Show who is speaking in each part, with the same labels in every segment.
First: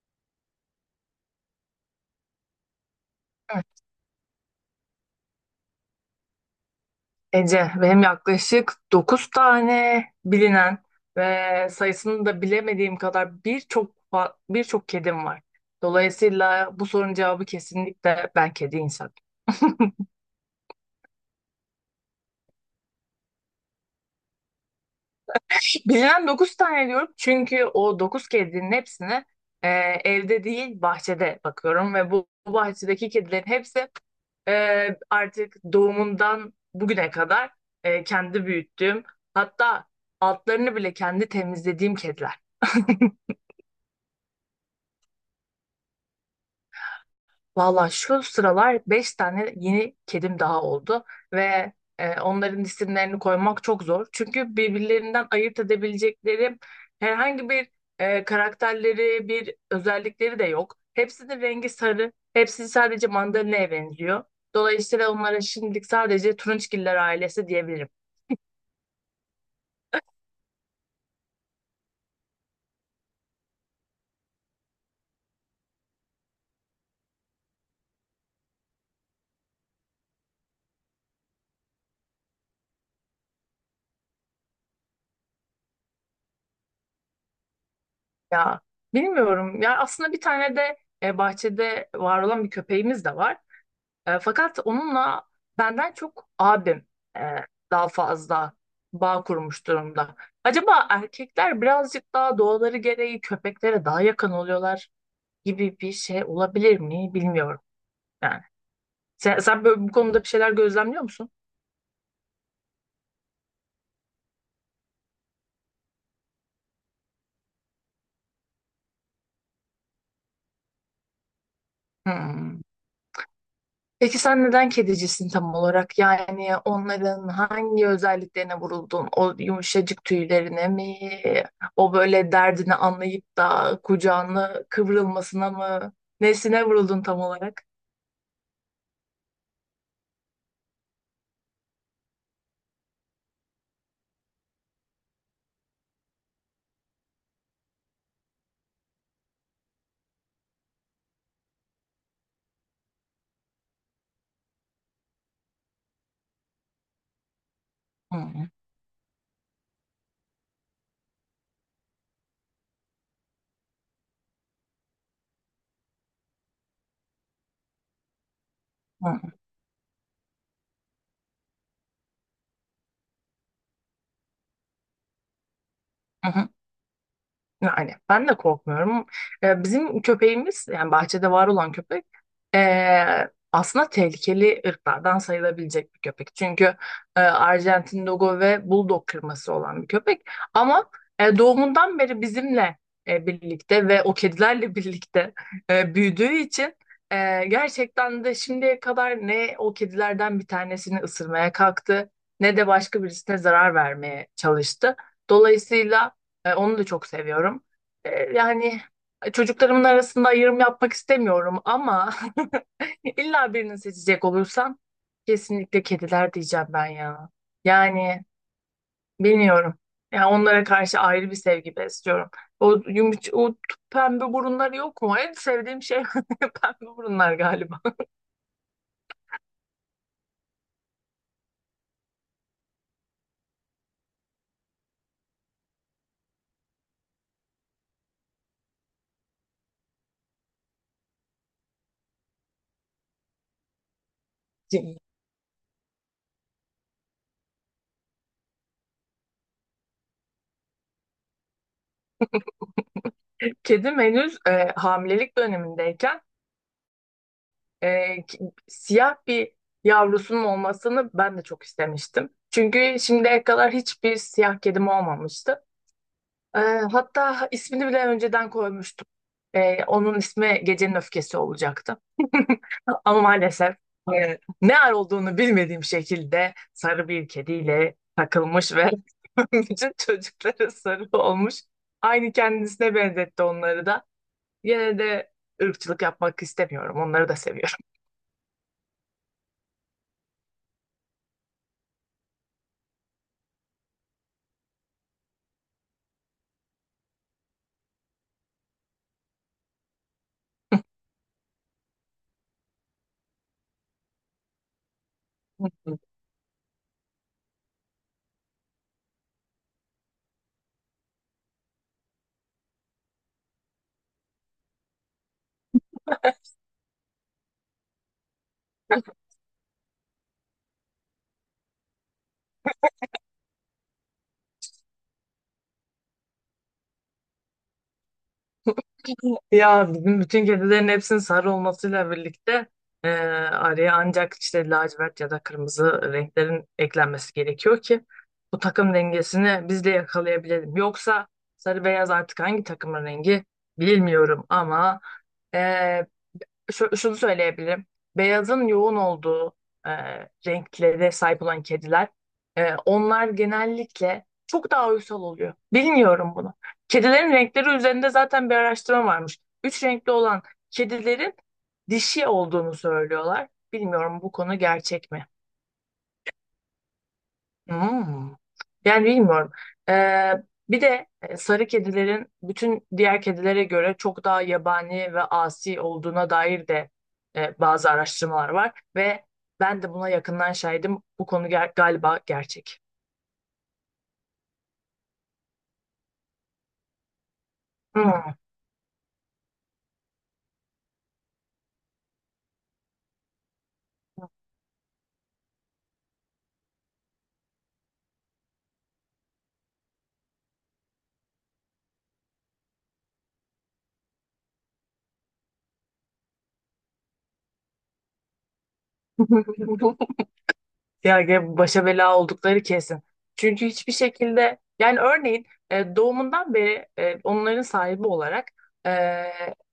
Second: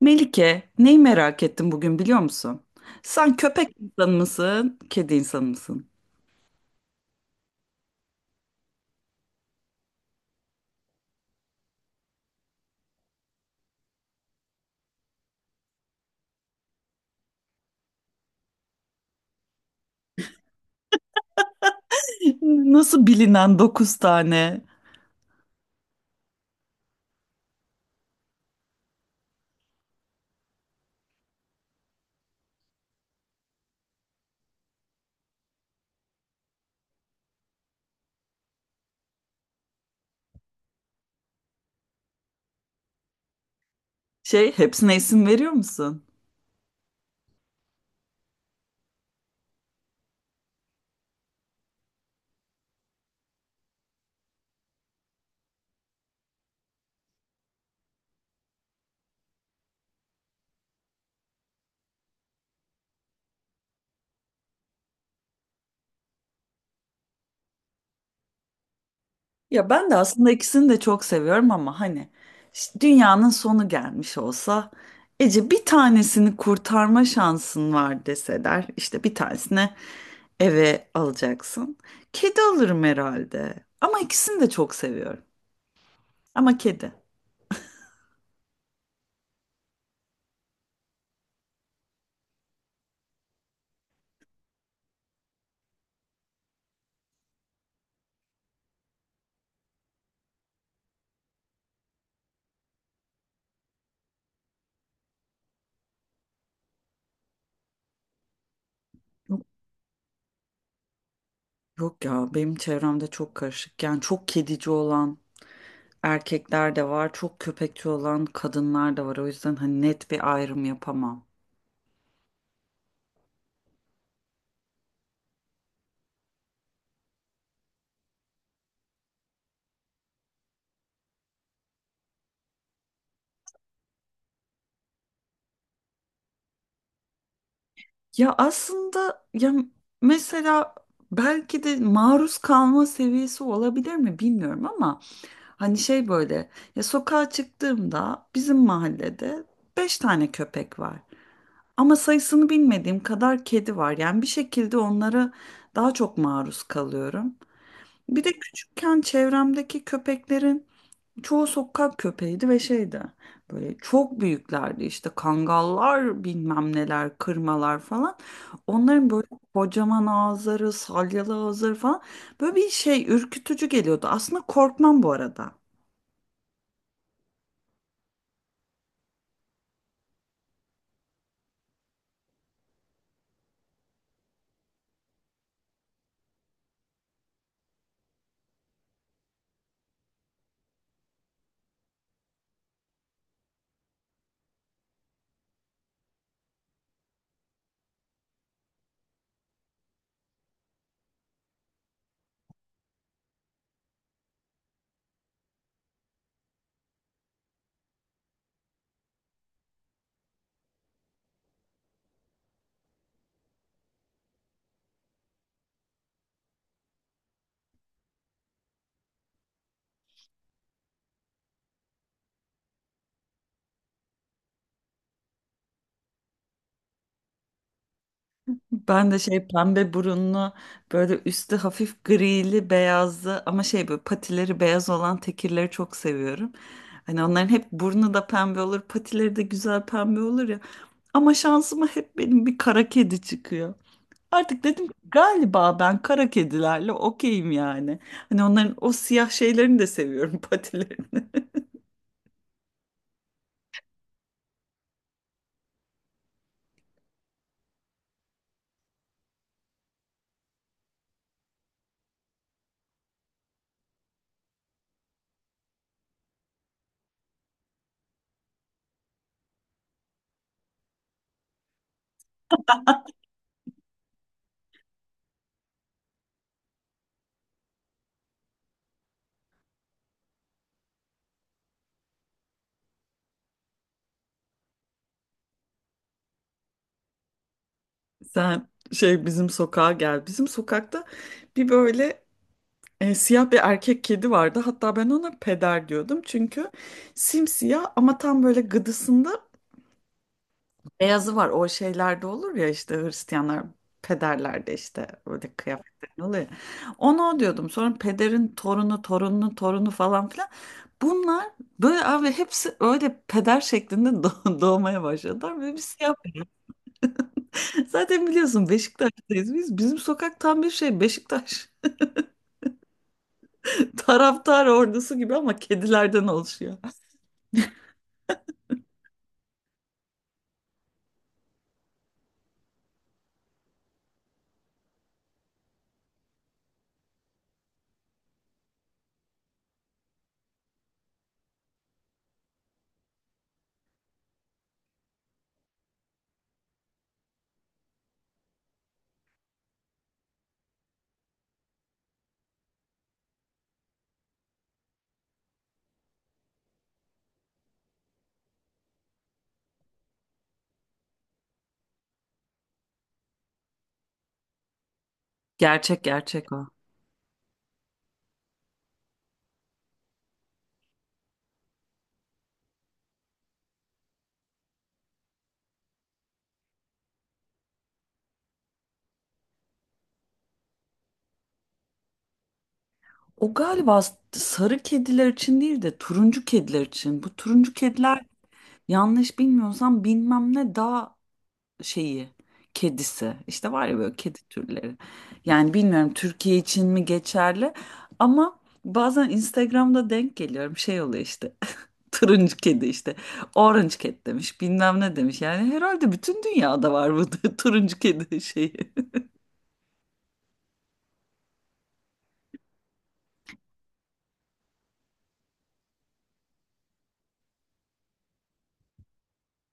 Speaker 1: Melike, neyi merak ettim bugün biliyor musun? Sen
Speaker 2: Evet,
Speaker 1: köpek insanı mısın, kedi insanı mısın?
Speaker 2: Ece, benim yaklaşık 9 tane bilinen ve sayısını da bilemediğim kadar birçok birçok kedim var. Dolayısıyla bu sorunun cevabı kesinlikle ben kedi insanım.
Speaker 1: Nasıl bilinen dokuz tane
Speaker 2: Bilinen dokuz tane diyorum, çünkü o 9 kedinin hepsine e, evde değil bahçede bakıyorum ve bu bahçedeki kedilerin hepsi, artık doğumundan bugüne kadar kendi büyüttüğüm, hatta altlarını bile kendi temizlediğim kediler.
Speaker 1: şey, hepsine isim veriyor musun?
Speaker 2: Valla şu sıralar 5 tane yeni kedim daha oldu ve onların isimlerini koymak çok zor. Çünkü birbirlerinden ayırt edebilecekleri herhangi bir karakterleri, bir özellikleri de yok. Hepsinin rengi sarı, hepsi sadece mandalina'ya benziyor. Dolayısıyla onlara şimdilik sadece turunçgiller ailesi diyebilirim.
Speaker 1: Ya ben de aslında ikisini de çok seviyorum ama hani dünyanın sonu gelmiş olsa Ece bir tanesini kurtarma şansın var deseler işte bir tanesine eve alacaksın. Kedi alırım herhalde ama ikisini de çok seviyorum ama kedi.
Speaker 2: Ya bilmiyorum. Ya aslında bir tane de bahçede var olan bir köpeğimiz de var. Fakat onunla benden çok abim e, daha fazla bağ kurmuş durumda. Acaba erkekler birazcık daha doğaları gereği köpeklere daha yakın oluyorlar gibi bir şey olabilir mi? Bilmiyorum. Yani sen böyle bu konuda bir şeyler gözlemliyor musun?
Speaker 1: Yok ya benim çevremde çok karışık. Yani çok kedici olan erkekler de var, çok köpekçi olan kadınlar da var. O yüzden hani net bir ayrım yapamam.
Speaker 2: Hmm. Peki sen neden kedicisin tam olarak? Yani onların hangi özelliklerine vuruldun? O yumuşacık tüylerine mi? O böyle derdini anlayıp da kucağına kıvrılmasına mı? Nesine vuruldun tam olarak?
Speaker 1: Ya aslında ya mesela belki de maruz kalma seviyesi olabilir mi bilmiyorum ama hani şey böyle ya sokağa çıktığımda bizim mahallede beş tane köpek var. Ama sayısını bilmediğim kadar kedi var. Yani bir şekilde onlara daha çok maruz kalıyorum.
Speaker 2: Hı
Speaker 1: Bir de
Speaker 2: hı.
Speaker 1: küçükken çevremdeki köpeklerin çoğu sokak köpeğiydi ve şeydi. Böyle çok büyüklerdi işte kangallar bilmem neler kırmalar falan.
Speaker 2: Hı
Speaker 1: Onların böyle
Speaker 2: hı.
Speaker 1: kocaman ağızları salyalı ağızları falan böyle bir şey ürkütücü geliyordu. Aslında korkmam bu arada.
Speaker 2: Yani ben de korkmuyorum. Bizim köpeğimiz, yani bahçede var olan köpek, aslında tehlikeli ırklardan sayılabilecek bir köpek. Çünkü Arjantin Dogo ve Bulldog kırması olan bir köpek. Ama doğumundan beri bizimle birlikte ve o kedilerle birlikte büyüdüğü için gerçekten de şimdiye kadar ne o kedilerden bir tanesini ısırmaya kalktı, ne de başka birisine zarar vermeye çalıştı. Dolayısıyla onu da çok seviyorum. Yani çocuklarımın arasında ayrım yapmak istemiyorum, ama illa birini seçecek olursam kesinlikle kediler diyeceğim ben ya. Yani bilmiyorum. Yani onlara karşı ayrı bir sevgi besliyorum. O yumuş, o t- pembe burunları yok mu? En sevdiğim şey pembe burunlar galiba.
Speaker 1: Ben de şey pembe burunlu böyle üstü hafif grili beyazlı ama şey böyle patileri beyaz olan tekirleri çok seviyorum. Hani onların hep burnu da pembe olur patileri de güzel pembe olur ya. Ama şansıma hep benim bir kara kedi çıkıyor. Artık dedim ki, galiba ben kara kedilerle okeyim yani. Hani onların o siyah şeylerini de seviyorum patilerini.
Speaker 2: Kedim henüz hamilelik dönemindeyken, e, ki- siyah bir yavrusunun olmasını ben de çok istemiştim. Çünkü şimdiye kadar hiçbir siyah kedim olmamıştı. E, hatta ismini bile önceden koymuştum. Onun ismi Gecenin Öfkesi olacaktı. Ama maalesef ne ar olduğunu bilmediğim şekilde sarı bir kediyle takılmış ve bütün çocukları sarı olmuş. Aynı kendisine benzetti onları da. Yine de ırkçılık yapmak istemiyorum. Onları da seviyorum.
Speaker 1: Sen şey bizim sokağa gel. Bizim sokakta bir böyle siyah bir erkek kedi vardı. Hatta ben ona peder diyordum. Çünkü simsiyah ama tam böyle gıdısında beyazı var. O şeylerde olur ya işte Hristiyanlar pederlerde işte böyle kıyafetler oluyor, ya. Ona o diyordum. Sonra pederin torunu, torununun torunu falan filan. Bunlar böyle abi hepsi öyle peder şeklinde doğmaya başladılar. Böyle bir siyah. Zaten biliyorsun Beşiktaş'tayız biz. Bizim sokak tam bir şey Beşiktaş taraftar ordusu gibi ama kedilerden oluşuyor.
Speaker 2: Ya bizim bütün kedilerin hepsinin sarı olmasıyla birlikte e, araya ancak işte lacivert ya da kırmızı renklerin eklenmesi gerekiyor ki bu takım dengesini biz de yakalayabilelim. Yoksa sarı beyaz artık hangi takımın rengi bilmiyorum, ama e, şunu söyleyebilirim. Beyazın yoğun olduğu e, renklere sahip olan kediler, onlar genellikle çok daha uysal oluyor. Bilmiyorum bunu. Kedilerin renkleri üzerinde zaten bir araştırma varmış. Üç renkli olan kedilerin dişi olduğunu söylüyorlar. Bilmiyorum, bu konu gerçek mi?
Speaker 1: Gerçek gerçek o.
Speaker 2: Hmm. Yani bilmiyorum. Ee, bir de sarı kedilerin bütün diğer kedilere göre çok daha yabani ve asi olduğuna dair de bazı araştırmalar var ve ben de buna yakından şahidim. Bu konu galiba gerçek.
Speaker 1: O galiba sarı kediler için değil de turuncu kediler için. Bu turuncu kediler
Speaker 2: Hmm.
Speaker 1: yanlış bilmiyorsam bilmem ne dağ şeyi kedisi. İşte var ya böyle kedi türleri. Yani bilmiyorum Türkiye için mi geçerli ama bazen Instagram'da denk geliyorum şey oluyor işte. Turuncu kedi işte. Orange cat demiş bilmem ne demiş. Yani herhalde bütün dünyada var bu turuncu kedi şeyi.
Speaker 2: Ya başa bela oldukları kesin. Çünkü hiçbir şekilde, yani örneğin doğumundan beri onların sahibi olarak e,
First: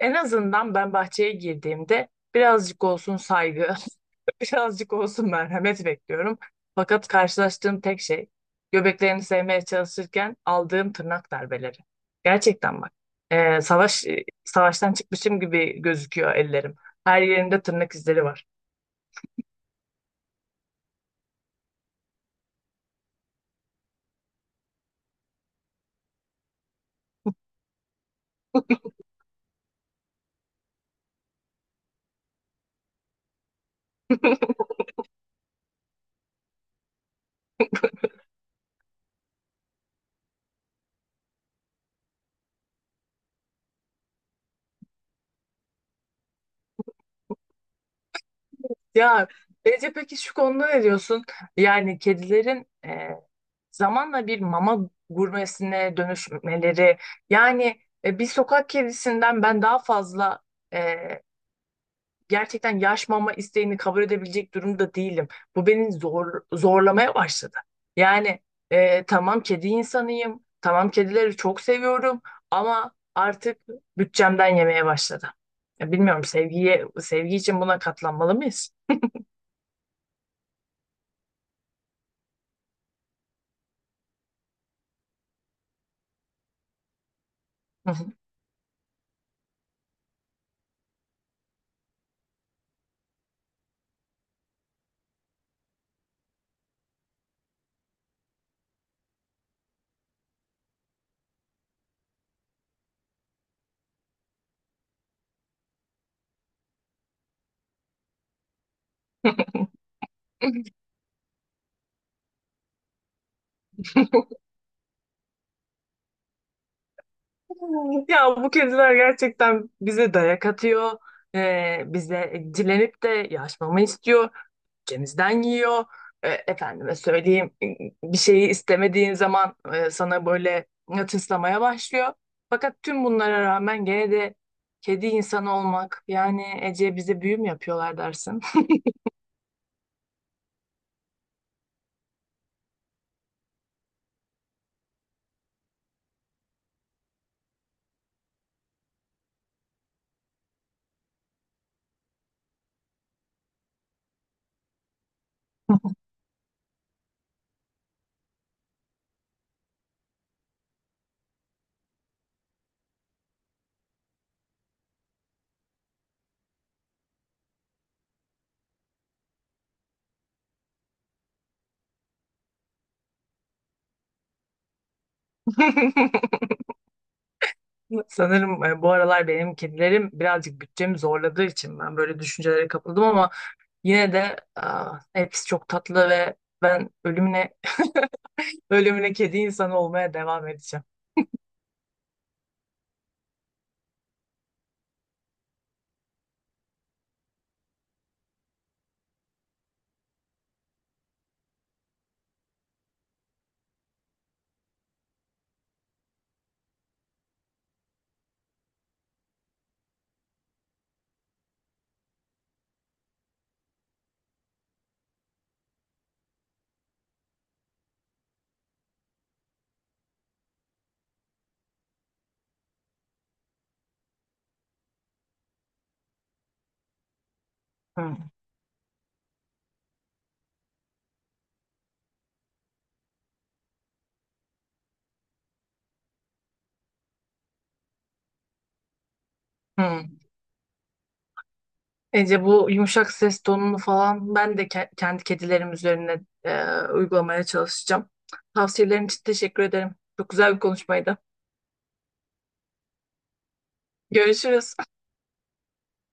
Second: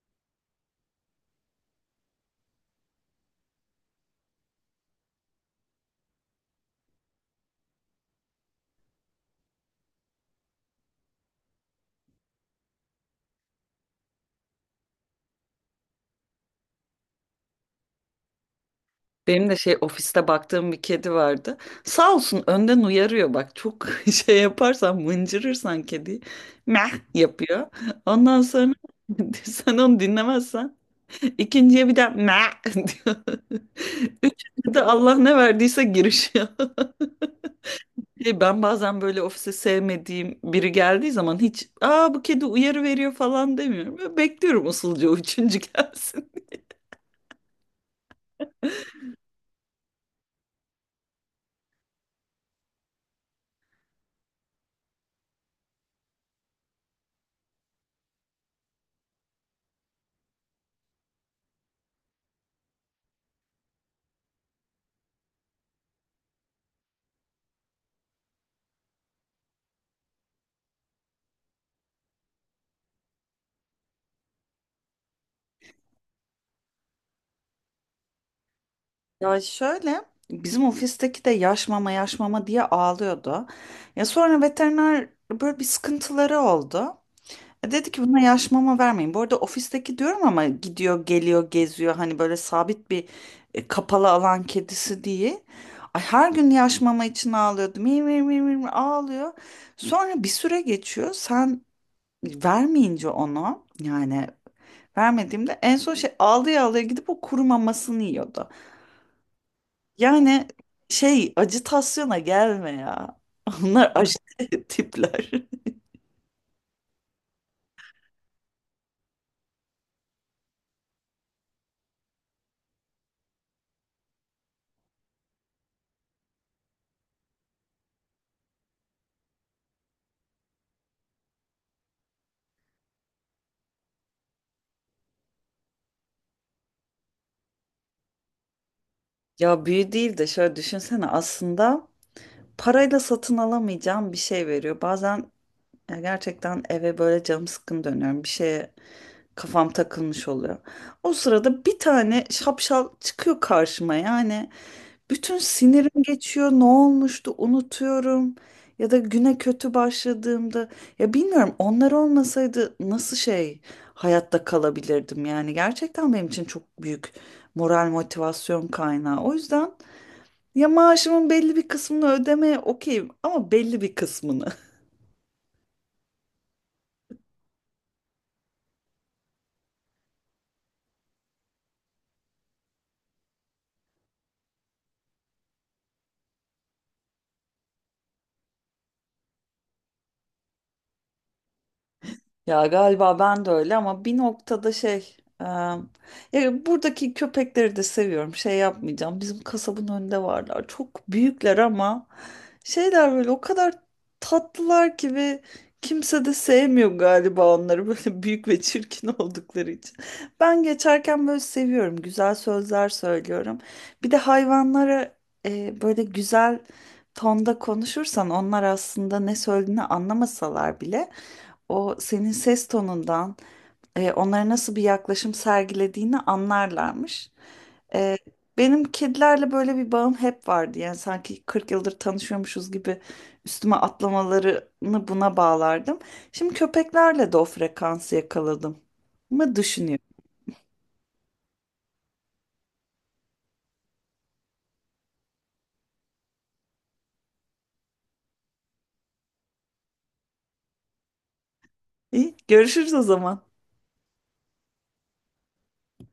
Speaker 2: en azından ben bahçeye girdiğimde birazcık olsun saygı, birazcık olsun merhamet bekliyorum. Fakat karşılaştığım tek şey göbeklerini sevmeye çalışırken aldığım tırnak darbeleri. Gerçekten bak. Savaştan çıkmışım gibi gözüküyor ellerim. Her yerimde tırnak izleri var.
Speaker 1: Benim de şey ofiste baktığım bir kedi vardı. Sağ olsun önden uyarıyor, bak çok şey yaparsan mıncırırsan kedi meh yapıyor. Ondan sonra sen onu dinlemezsen ikinciye bir de meh diyor. Üçüncü de Allah ne verdiyse girişiyor. Şey, ben bazen böyle ofise sevmediğim biri geldiği zaman hiç aa bu kedi uyarı veriyor falan demiyorum. Böyle bekliyorum usulca o üçüncü gelsin.
Speaker 2: Ya Ece, peki şu konuda ne diyorsun? Yani kedilerin zamanla bir mama gurmesine dönüşmeleri, yani bir sokak kedisinden ben daha fazla e, gerçekten yaş mama isteğini kabul edebilecek durumda değilim. Bu beni zorlamaya başladı. Yani tamam kedi insanıyım, tamam kedileri çok seviyorum, ama artık bütçemden yemeye başladı. Ya bilmiyorum, sevgi için buna katlanmalı mıyız?
Speaker 1: Ya şöyle, bizim ofisteki de yaş mama yaş mama diye ağlıyordu. Ya sonra veteriner, böyle bir sıkıntıları oldu. E dedi ki buna yaş mama vermeyin. Bu arada ofisteki diyorum ama gidiyor geliyor geziyor, hani böyle sabit bir kapalı alan kedisi değil. Ay her gün yaş mama için ağlıyordu. Mi mi mi mi mi ağlıyor. Sonra bir süre geçiyor. Sen vermeyince onu yani vermediğimde en son şey ağlaya ağlaya gidip o kuru mamasını yiyordu. Yani şey acıtasyona gelme ya. Onlar aşırı tipler.
Speaker 2: Ya bu kediler gerçekten bize dayak atıyor. Bize dilenip de yaşmamı istiyor. Cemizden yiyor. Efendime söyleyeyim, bir şeyi istemediğin zaman sana böyle tıslamaya başlıyor. Fakat tüm bunlara rağmen gene de kedi insanı olmak, yani Ece, bize büyü mü yapıyorlar dersin?
Speaker 1: Ya büyü değil de şöyle düşünsene, aslında parayla satın alamayacağım bir şey veriyor. Bazen ya gerçekten eve böyle canım sıkkın dönüyorum. Bir şeye kafam takılmış oluyor. O sırada bir tane şapşal çıkıyor karşıma yani. Bütün sinirim geçiyor. Ne olmuştu unutuyorum. Ya da güne kötü başladığımda ya bilmiyorum onlar olmasaydı nasıl şey hayatta kalabilirdim, yani gerçekten benim için çok büyük moral motivasyon kaynağı. O yüzden ya maaşımın belli bir kısmını ödemeye okeyim ama belli bir kısmını.
Speaker 2: Sanırım bu aralar benim kedilerim birazcık bütçemi zorladığı için ben böyle düşüncelere kapıldım, ama yine de hepsi çok tatlı ve ben ölümüne ölümüne kedi insanı olmaya devam edeceğim.
Speaker 1: Ya galiba ben de öyle ama bir noktada şey ya buradaki köpekleri de seviyorum, şey yapmayacağım, bizim kasabın önünde varlar çok büyükler ama şeyler böyle o kadar tatlılar ki ve kimse de sevmiyor galiba onları böyle büyük ve çirkin oldukları için. Ben geçerken böyle seviyorum. Güzel sözler söylüyorum. Bir de hayvanlara böyle güzel tonda konuşursan onlar aslında ne söylediğini anlamasalar bile o senin ses tonundan onlara nasıl bir yaklaşım sergilediğini anlarlarmış. E,
Speaker 2: Hmm.
Speaker 1: benim kedilerle böyle bir bağım hep vardı. Yani sanki 40 yıldır tanışıyormuşuz gibi üstüme atlamalarını buna bağlardım. Şimdi köpeklerle de o frekansı yakaladım mı düşünüyorum.
Speaker 2: Hmm. Ece, bu yumuşak ses tonunu falan ben de kendi kedilerim üzerine uygulamaya çalışacağım. Tavsiyelerin için teşekkür ederim. Çok güzel bir konuşmaydı.
Speaker 1: İyi, görüşürüz o zaman.
Speaker 2: Görüşürüz.